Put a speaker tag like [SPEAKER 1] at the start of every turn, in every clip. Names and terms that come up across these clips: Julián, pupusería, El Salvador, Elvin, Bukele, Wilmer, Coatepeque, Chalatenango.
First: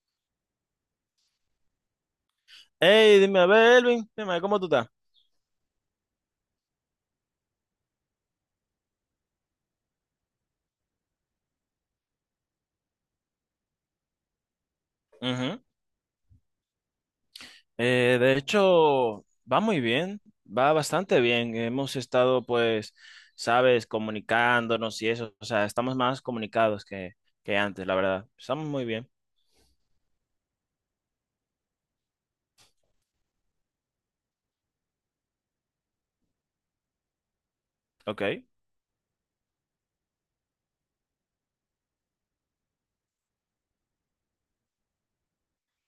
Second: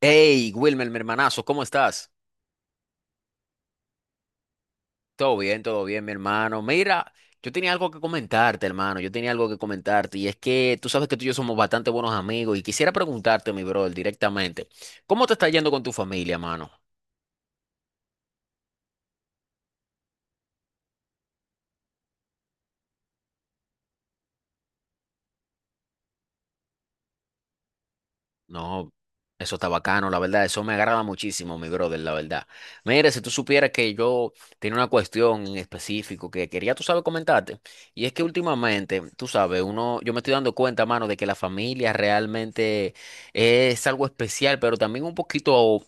[SPEAKER 1] Hey, Wilmer, mi hermanazo, ¿cómo estás?
[SPEAKER 2] Hey, dime, a ver, Elvin, dime, a ver, ¿cómo tú estás?
[SPEAKER 1] Todo bien, mi hermano. Mira, yo tenía algo que comentarte, hermano. Yo tenía algo que comentarte. Y es que tú sabes que tú y yo somos bastante buenos amigos. Y quisiera preguntarte, mi brother, directamente, ¿cómo te está
[SPEAKER 2] Ujú.
[SPEAKER 1] yendo con tu familia, mano?
[SPEAKER 2] De hecho, va muy bien, va bastante bien. Hemos estado, pues, sabes, comunicándonos y eso, o sea, estamos más comunicados que antes, la verdad. Estamos muy
[SPEAKER 1] No,
[SPEAKER 2] bien.
[SPEAKER 1] eso está bacano, la verdad, eso me agrada muchísimo, mi brother, la verdad. Mire, si tú supieras que yo tenía una cuestión en específico que quería, tú sabes, comentarte, y es que
[SPEAKER 2] Ok.
[SPEAKER 1] últimamente, tú sabes, uno, yo me estoy dando cuenta, mano, de que la familia realmente es algo especial, pero también un poquito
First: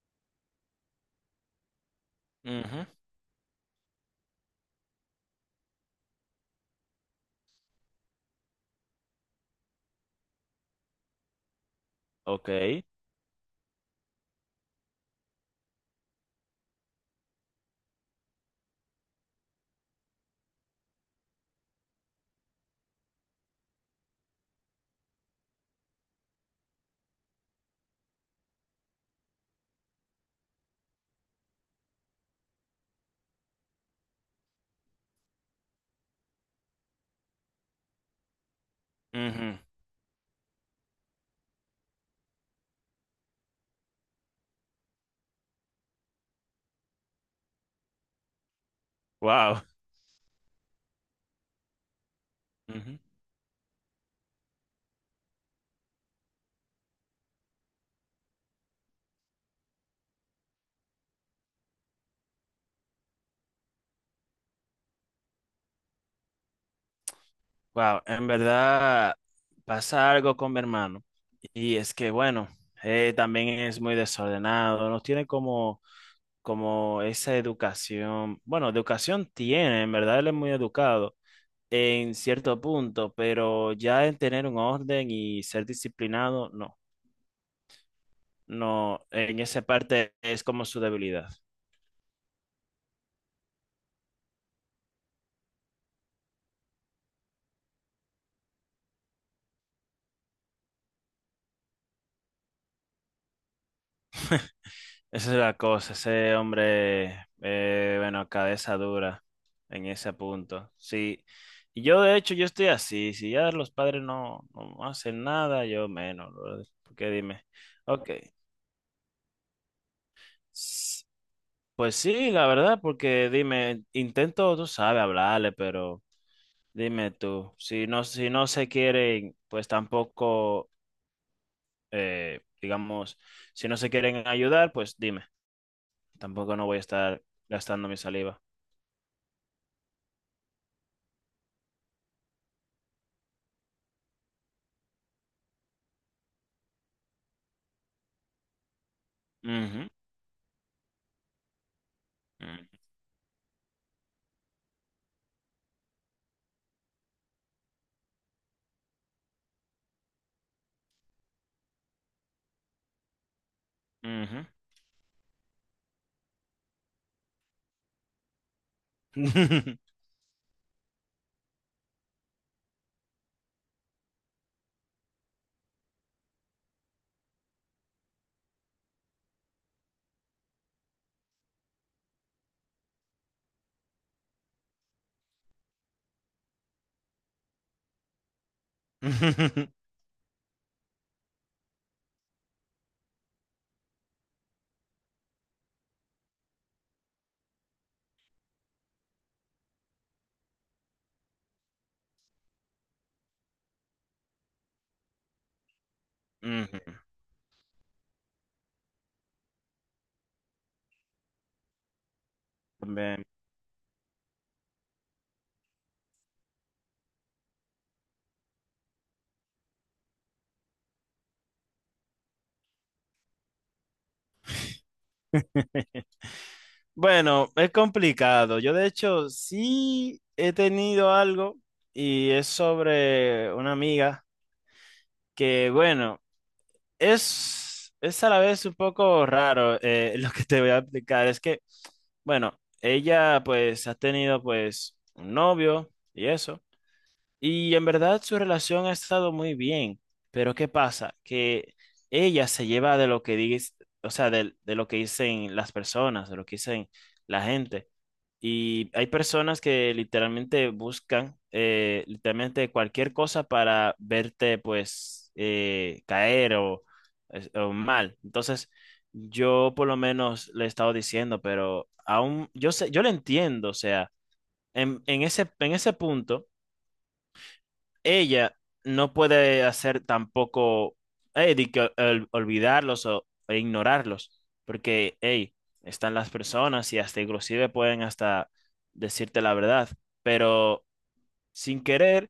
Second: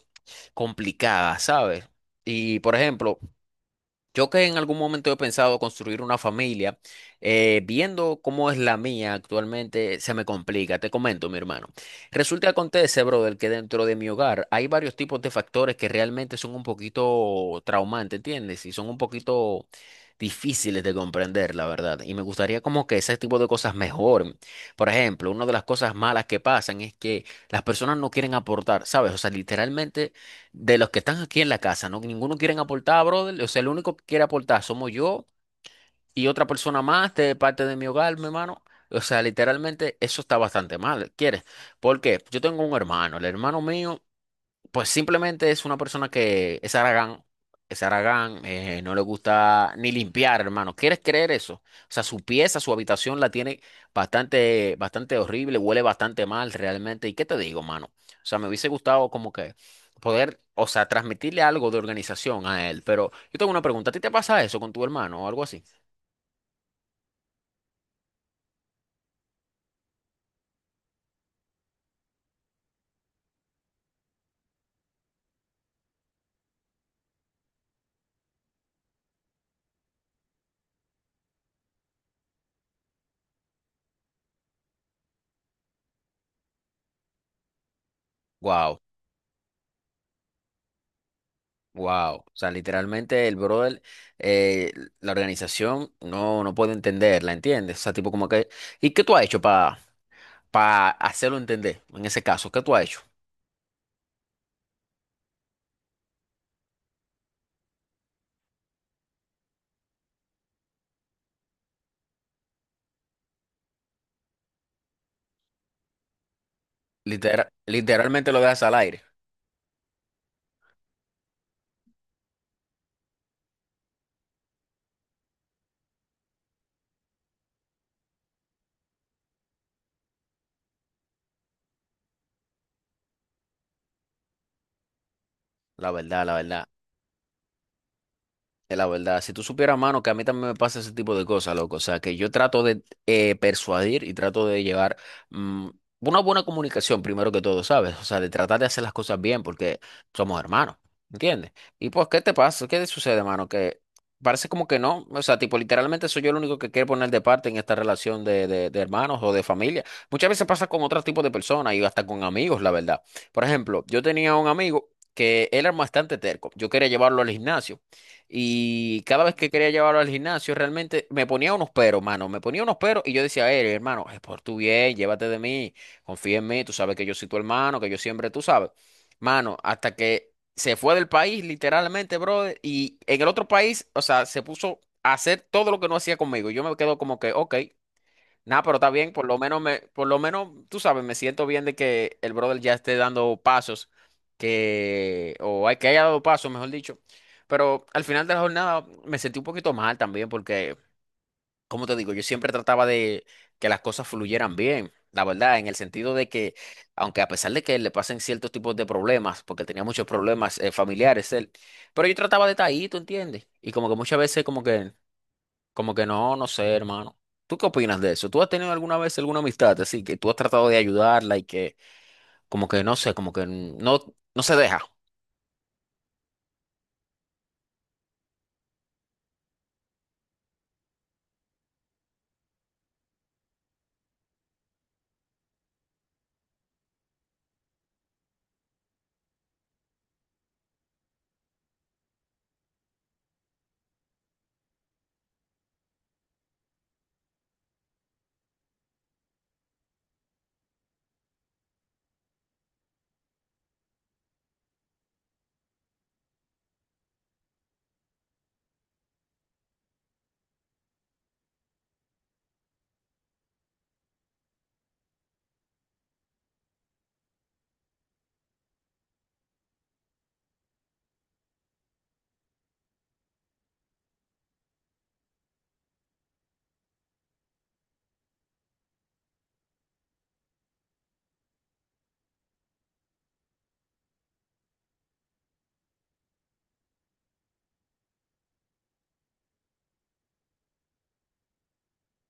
[SPEAKER 1] complicada, ¿sabes? Y, por
[SPEAKER 2] Ujú.
[SPEAKER 1] ejemplo, yo que en algún momento he pensado construir una familia, viendo cómo es la mía actualmente, se me complica. Te comento, mi hermano. Resulta
[SPEAKER 2] Ok.
[SPEAKER 1] que acontece, brother, que dentro de mi hogar hay varios tipos de factores que realmente son un poquito traumantes, ¿entiendes? Y son un poquito difíciles de comprender, la verdad. Y me gustaría como que ese tipo de cosas mejoren. Por ejemplo, una de las cosas malas que pasan es que las personas no quieren aportar, ¿sabes? O sea, literalmente de los que están aquí en la casa, ¿no? Ninguno quieren aportar, brother. O sea, el único que quiere aportar somos yo y otra persona más de parte de mi hogar, mi hermano. O sea,
[SPEAKER 2] Ujú.
[SPEAKER 1] literalmente eso está bastante mal, ¿quieres? Porque yo tengo un hermano, el hermano mío. Pues simplemente es una persona que es aragán, no le
[SPEAKER 2] Wow.
[SPEAKER 1] gusta ni limpiar, hermano. ¿Quieres creer eso? O sea, su pieza, su
[SPEAKER 2] Ujú.
[SPEAKER 1] habitación la tiene bastante, bastante horrible, huele bastante mal realmente. ¿Y qué te digo, mano? O sea, me hubiese gustado como que poder, o sea, transmitirle algo de organización a él. Pero yo tengo una pregunta, ¿a ti te pasa eso con tu hermano o algo así?
[SPEAKER 2] Wow. En verdad, pasa algo con mi hermano. Y es que, bueno, también es muy desordenado, nos tiene como esa educación, bueno, educación tiene, en verdad él es muy educado en cierto punto, pero ya en tener un orden y ser disciplinado, no,
[SPEAKER 1] Wow,
[SPEAKER 2] no, en esa parte es como su debilidad.
[SPEAKER 1] wow. O sea, literalmente el brother, eh, la organización no, no puede entenderla, ¿entiendes? O sea, tipo como que... ¿Y qué tú has hecho para hacerlo entender? En ese caso, ¿qué tú has hecho?
[SPEAKER 2] Esa es la cosa, ese hombre, bueno, cabeza dura en ese punto. Sí, y yo de hecho yo estoy así, si ya los padres no hacen nada, yo menos, brother, porque dime, ok.
[SPEAKER 1] Literalmente lo dejas al aire.
[SPEAKER 2] Pues sí, la verdad, porque dime, intento, tú sabes, hablarle, pero dime tú, si no se quieren, pues tampoco, digamos, si no se quieren ayudar, pues dime,
[SPEAKER 1] La verdad, la
[SPEAKER 2] tampoco no
[SPEAKER 1] verdad.
[SPEAKER 2] voy a estar gastando mi saliva.
[SPEAKER 1] Es la verdad, si tú supieras, mano, que a mí también me pasa ese tipo de cosas, loco. O sea, que yo trato de persuadir y trato de llevar mm, una buena comunicación, primero que todo, ¿sabes? O sea, de tratar de hacer las cosas bien porque
[SPEAKER 2] Ujú,
[SPEAKER 1] somos hermanos, ¿entiendes? Y pues, ¿qué te pasa? ¿Qué
[SPEAKER 2] mm,
[SPEAKER 1] te sucede, mano? Que parece como que no. O sea, tipo, literalmente soy yo el único que quiere poner de parte en esta relación de hermanos o de familia. Muchas veces pasa con otros tipos de personas y hasta con amigos, la verdad. Por ejemplo, yo tenía un amigo que él era bastante terco. Yo quería llevarlo al gimnasio. Y cada
[SPEAKER 2] ujú.
[SPEAKER 1] vez que quería llevarlo al gimnasio, realmente me ponía unos peros, mano. Me ponía unos peros y yo decía, a hermano, es por tu bien, llévate de mí, confía en mí, tú sabes que yo soy tu hermano, que yo siempre, tú sabes. Mano, hasta que se fue del país, literalmente, brother, y en el otro país, o sea, se puso a hacer todo lo que no hacía conmigo. Yo me quedo como que, ok. Nada, pero está bien, por lo menos me, por lo menos, tú sabes, me siento bien de que el brother ya esté dando pasos, que, que haya dado pasos, mejor dicho. Pero al final de la jornada me sentí un poquito mal también, porque, como te digo, yo siempre trataba de que las cosas fluyeran bien, la verdad, en el sentido de que,
[SPEAKER 2] Ujú,
[SPEAKER 1] aunque a pesar de que le pasen ciertos tipos de problemas, porque tenía muchos problemas familiares él, pero yo trataba de estar ahí, ¿tú
[SPEAKER 2] también.
[SPEAKER 1] entiendes? Y como que muchas veces como que no, no sé, hermano. ¿Tú qué opinas de eso? ¿Tú has tenido alguna vez alguna amistad así que tú has tratado de ayudarla y que como que no sé, como que no, no se deja?
[SPEAKER 2] Bueno, es complicado. Yo de hecho sí he tenido algo y es sobre una amiga que, bueno. Es a la vez un poco raro lo que te voy a explicar. Es que, bueno, ella pues ha tenido pues un novio y eso. Y en verdad su relación ha estado muy bien, pero ¿qué pasa? Que ella se lleva de lo que dice, o sea, de lo que dicen las personas, de lo que dicen la gente. Y hay personas que literalmente buscan literalmente cualquier cosa para verte pues caer o, o mal. Entonces, yo por lo menos le he estado diciendo, pero aún yo sé, yo le entiendo, o sea, en ese punto ella no puede hacer tampoco de que olvidarlos o e ignorarlos, porque hey, están las personas y hasta inclusive pueden hasta decirte la verdad, pero sin querer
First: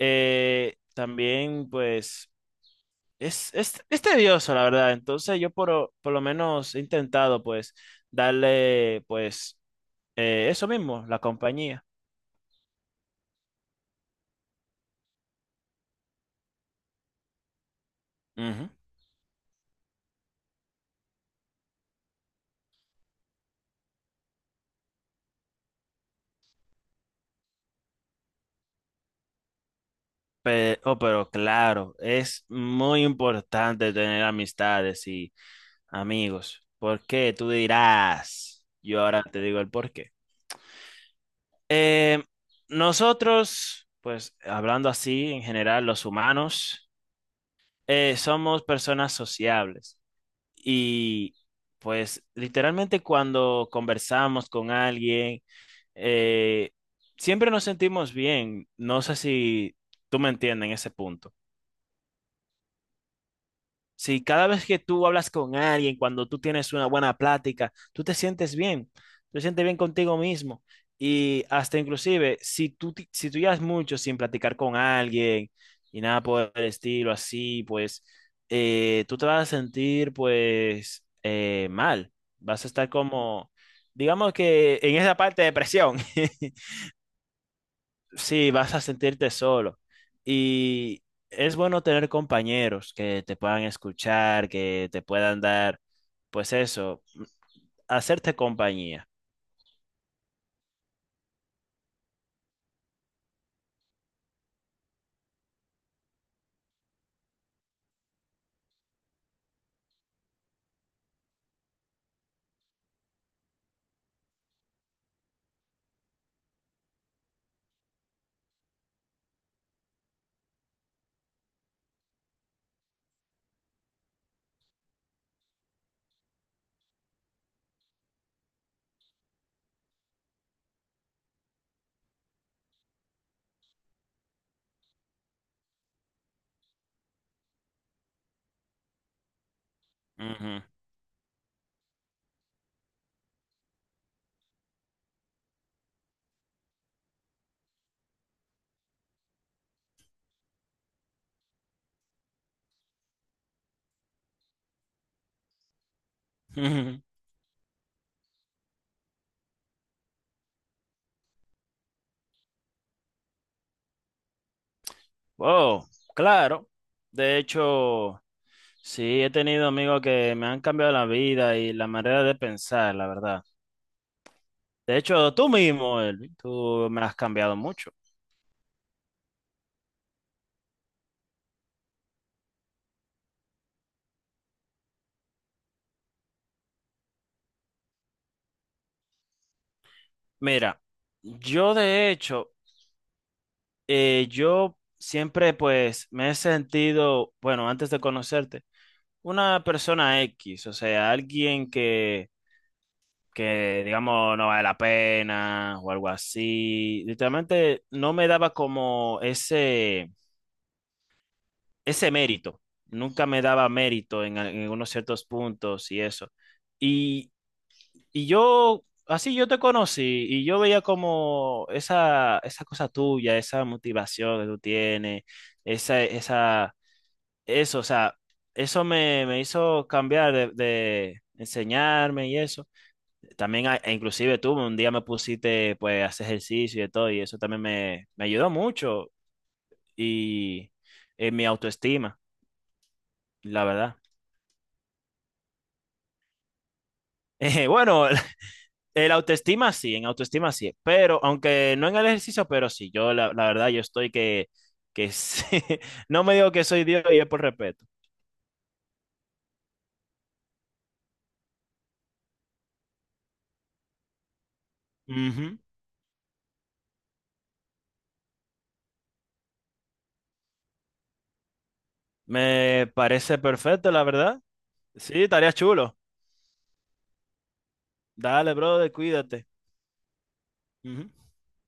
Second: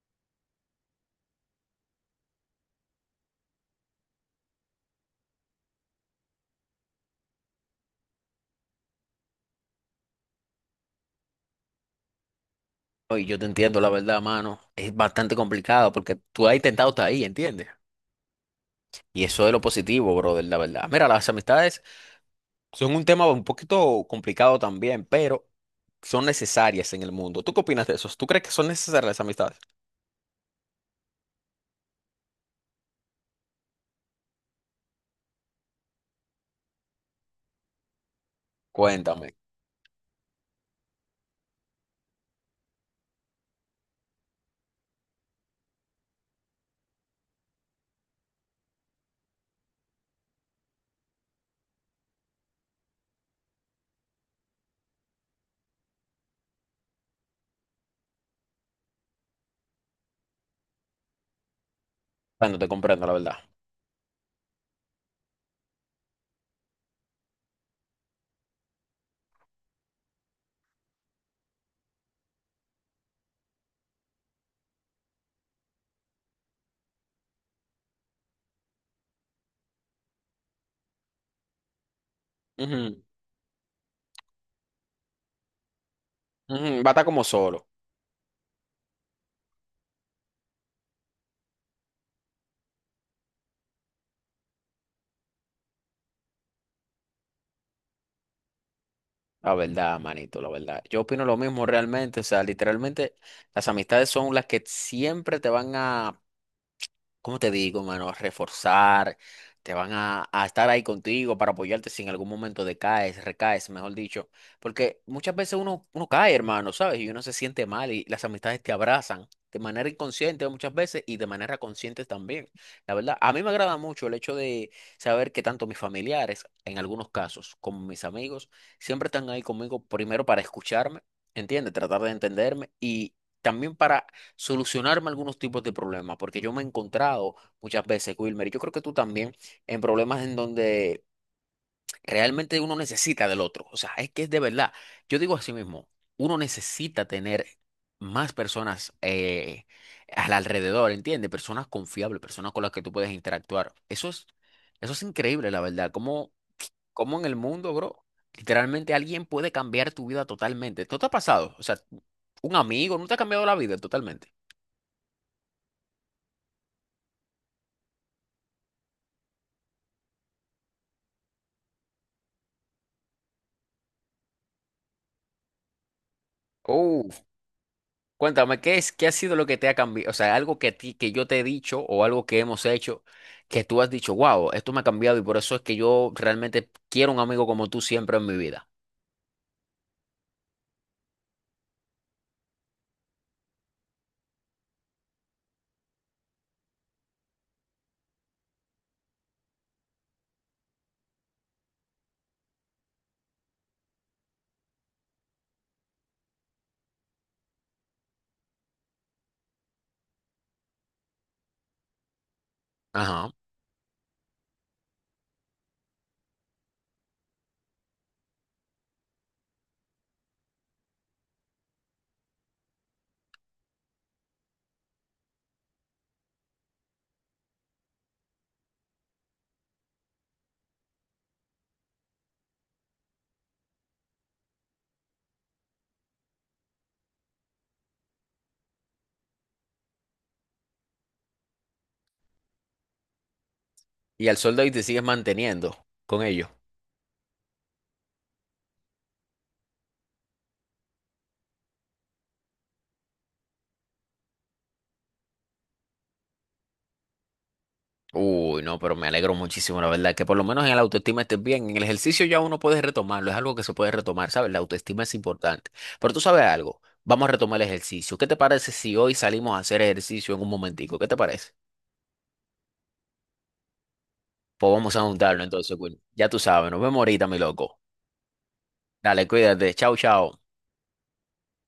[SPEAKER 2] también pues es tedioso la verdad, entonces yo por lo menos he intentado pues darle pues eso mismo, la compañía.
[SPEAKER 1] Oye, yo te entiendo, la verdad, mano. Es bastante complicado porque tú has intentado estar ahí, ¿entiendes?
[SPEAKER 2] Ujú.
[SPEAKER 1] Y eso es lo positivo, brother, la verdad. Mira, las amistades son un tema un poquito complicado también, pero son necesarias en el mundo. ¿Tú qué opinas de eso? ¿Tú crees que son necesarias las amistades?
[SPEAKER 2] Oh, pero claro, es muy importante tener amistades y amigos. ¿Por qué? Tú dirás. Yo ahora
[SPEAKER 1] Cuéntame.
[SPEAKER 2] te digo el por qué. Eh, nosotros, pues hablando así, en general, los humanos, somos personas sociables. Y pues literalmente cuando conversamos con alguien, eh, siempre nos sentimos bien. No sé si tú me entiendes en ese punto.
[SPEAKER 1] Cuando te comprendo, la verdad.
[SPEAKER 2] Si cada vez que tú hablas con alguien, cuando tú tienes una buena plática, tú te sientes bien, tú te sientes bien contigo mismo. Y hasta inclusive, si si tú llevas mucho sin platicar con alguien y nada por el estilo así, pues tú te vas a sentir pues mal. Vas a estar
[SPEAKER 1] Ujú,
[SPEAKER 2] como, digamos que en esa parte de depresión.
[SPEAKER 1] ujú, va a estar como solo.
[SPEAKER 2] Sí, vas a sentirte solo. Y es bueno tener compañeros que te puedan escuchar, que te puedan dar, pues eso, hacerte compañía.
[SPEAKER 1] La verdad, manito, la verdad. Yo opino lo mismo realmente. O sea, literalmente las amistades son las que siempre te van a... ¿Cómo te digo, mano? Reforzar, te van a estar ahí contigo para apoyarte si en algún momento decaes, recaes, mejor dicho. Porque muchas veces uno cae, hermano, ¿sabes? Y uno se siente mal y las amistades te abrazan de manera inconsciente muchas veces y de manera consciente también. La verdad, a mí me agrada mucho el hecho de saber que tanto mis familiares, en algunos casos, como mis amigos, siempre están ahí conmigo primero para escucharme, ¿entiendes? Tratar de entenderme y también para solucionarme algunos tipos de problemas, porque yo me he encontrado muchas veces, Wilmer, y yo creo que tú también, en problemas en donde realmente uno necesita del otro. O sea, es que es de verdad. Yo digo así mismo, uno necesita tener más personas al alrededor, ¿entiendes? Personas confiables, personas con las que tú puedes interactuar. Eso es increíble, la verdad. Como
[SPEAKER 2] Ujú.
[SPEAKER 1] ¿Cómo en el mundo, bro, literalmente alguien puede cambiar tu vida totalmente? ¿Esto te ha pasado? O sea, un amigo no te ha cambiado la vida totalmente.
[SPEAKER 2] Oh, claro. De hecho, sí, he tenido amigos que me han cambiado la vida y la manera de pensar, la verdad. De hecho, tú mismo, Elvin, tú me has cambiado mucho.
[SPEAKER 1] Cuéntame, ¿qué es, qué ha sido lo que te ha cambiado? O sea, algo que a ti, que yo te he dicho o algo que hemos hecho que tú has dicho, wow, esto me ha cambiado y por eso es que yo realmente quiero un amigo como tú siempre en mi vida.
[SPEAKER 2] Mira, yo de hecho yo siempre pues me he sentido, bueno, antes de conocerte, una persona X, o sea, alguien que digamos no vale la pena o algo así. Literalmente no me daba como ese mérito, nunca
[SPEAKER 1] Ajá.
[SPEAKER 2] me daba mérito en, en unos ciertos puntos y eso. Y, y yo, así yo te conocí y yo veía como esa cosa tuya, esa motivación que tú tienes, esa, esa o sea, eso me, me hizo cambiar de enseñarme y eso. También, e inclusive tú un día me pusiste pues a hacer ejercicio y de todo, y eso también me ayudó mucho y en mi autoestima, la verdad.
[SPEAKER 1] Y al sol de hoy te sigues manteniendo con ellos.
[SPEAKER 2] Bueno, el autoestima sí, en autoestima sí, pero aunque no en el ejercicio, pero sí, yo la verdad yo estoy que sí. No me digo que soy Dios y es por respeto.
[SPEAKER 1] Uy, no, pero me alegro muchísimo, la verdad, que por lo menos en la autoestima estés bien. En el ejercicio ya uno puede retomarlo, es algo que se puede retomar, ¿sabes? La autoestima es
[SPEAKER 2] Ujú.
[SPEAKER 1] importante. Pero tú sabes algo, vamos a retomar el ejercicio. ¿Qué te parece si hoy salimos a hacer ejercicio en un momentico? ¿Qué te parece?
[SPEAKER 2] Me parece perfecto, la verdad.
[SPEAKER 1] Pues vamos a
[SPEAKER 2] Sí,
[SPEAKER 1] juntarlo
[SPEAKER 2] estaría
[SPEAKER 1] entonces,
[SPEAKER 2] chulo.
[SPEAKER 1] Will. Ya tú sabes, nos vemos ahorita, mi loco.
[SPEAKER 2] Dale, brother,
[SPEAKER 1] Dale,
[SPEAKER 2] cuídate.
[SPEAKER 1] cuídate. Chao, chao.
[SPEAKER 2] Ujú.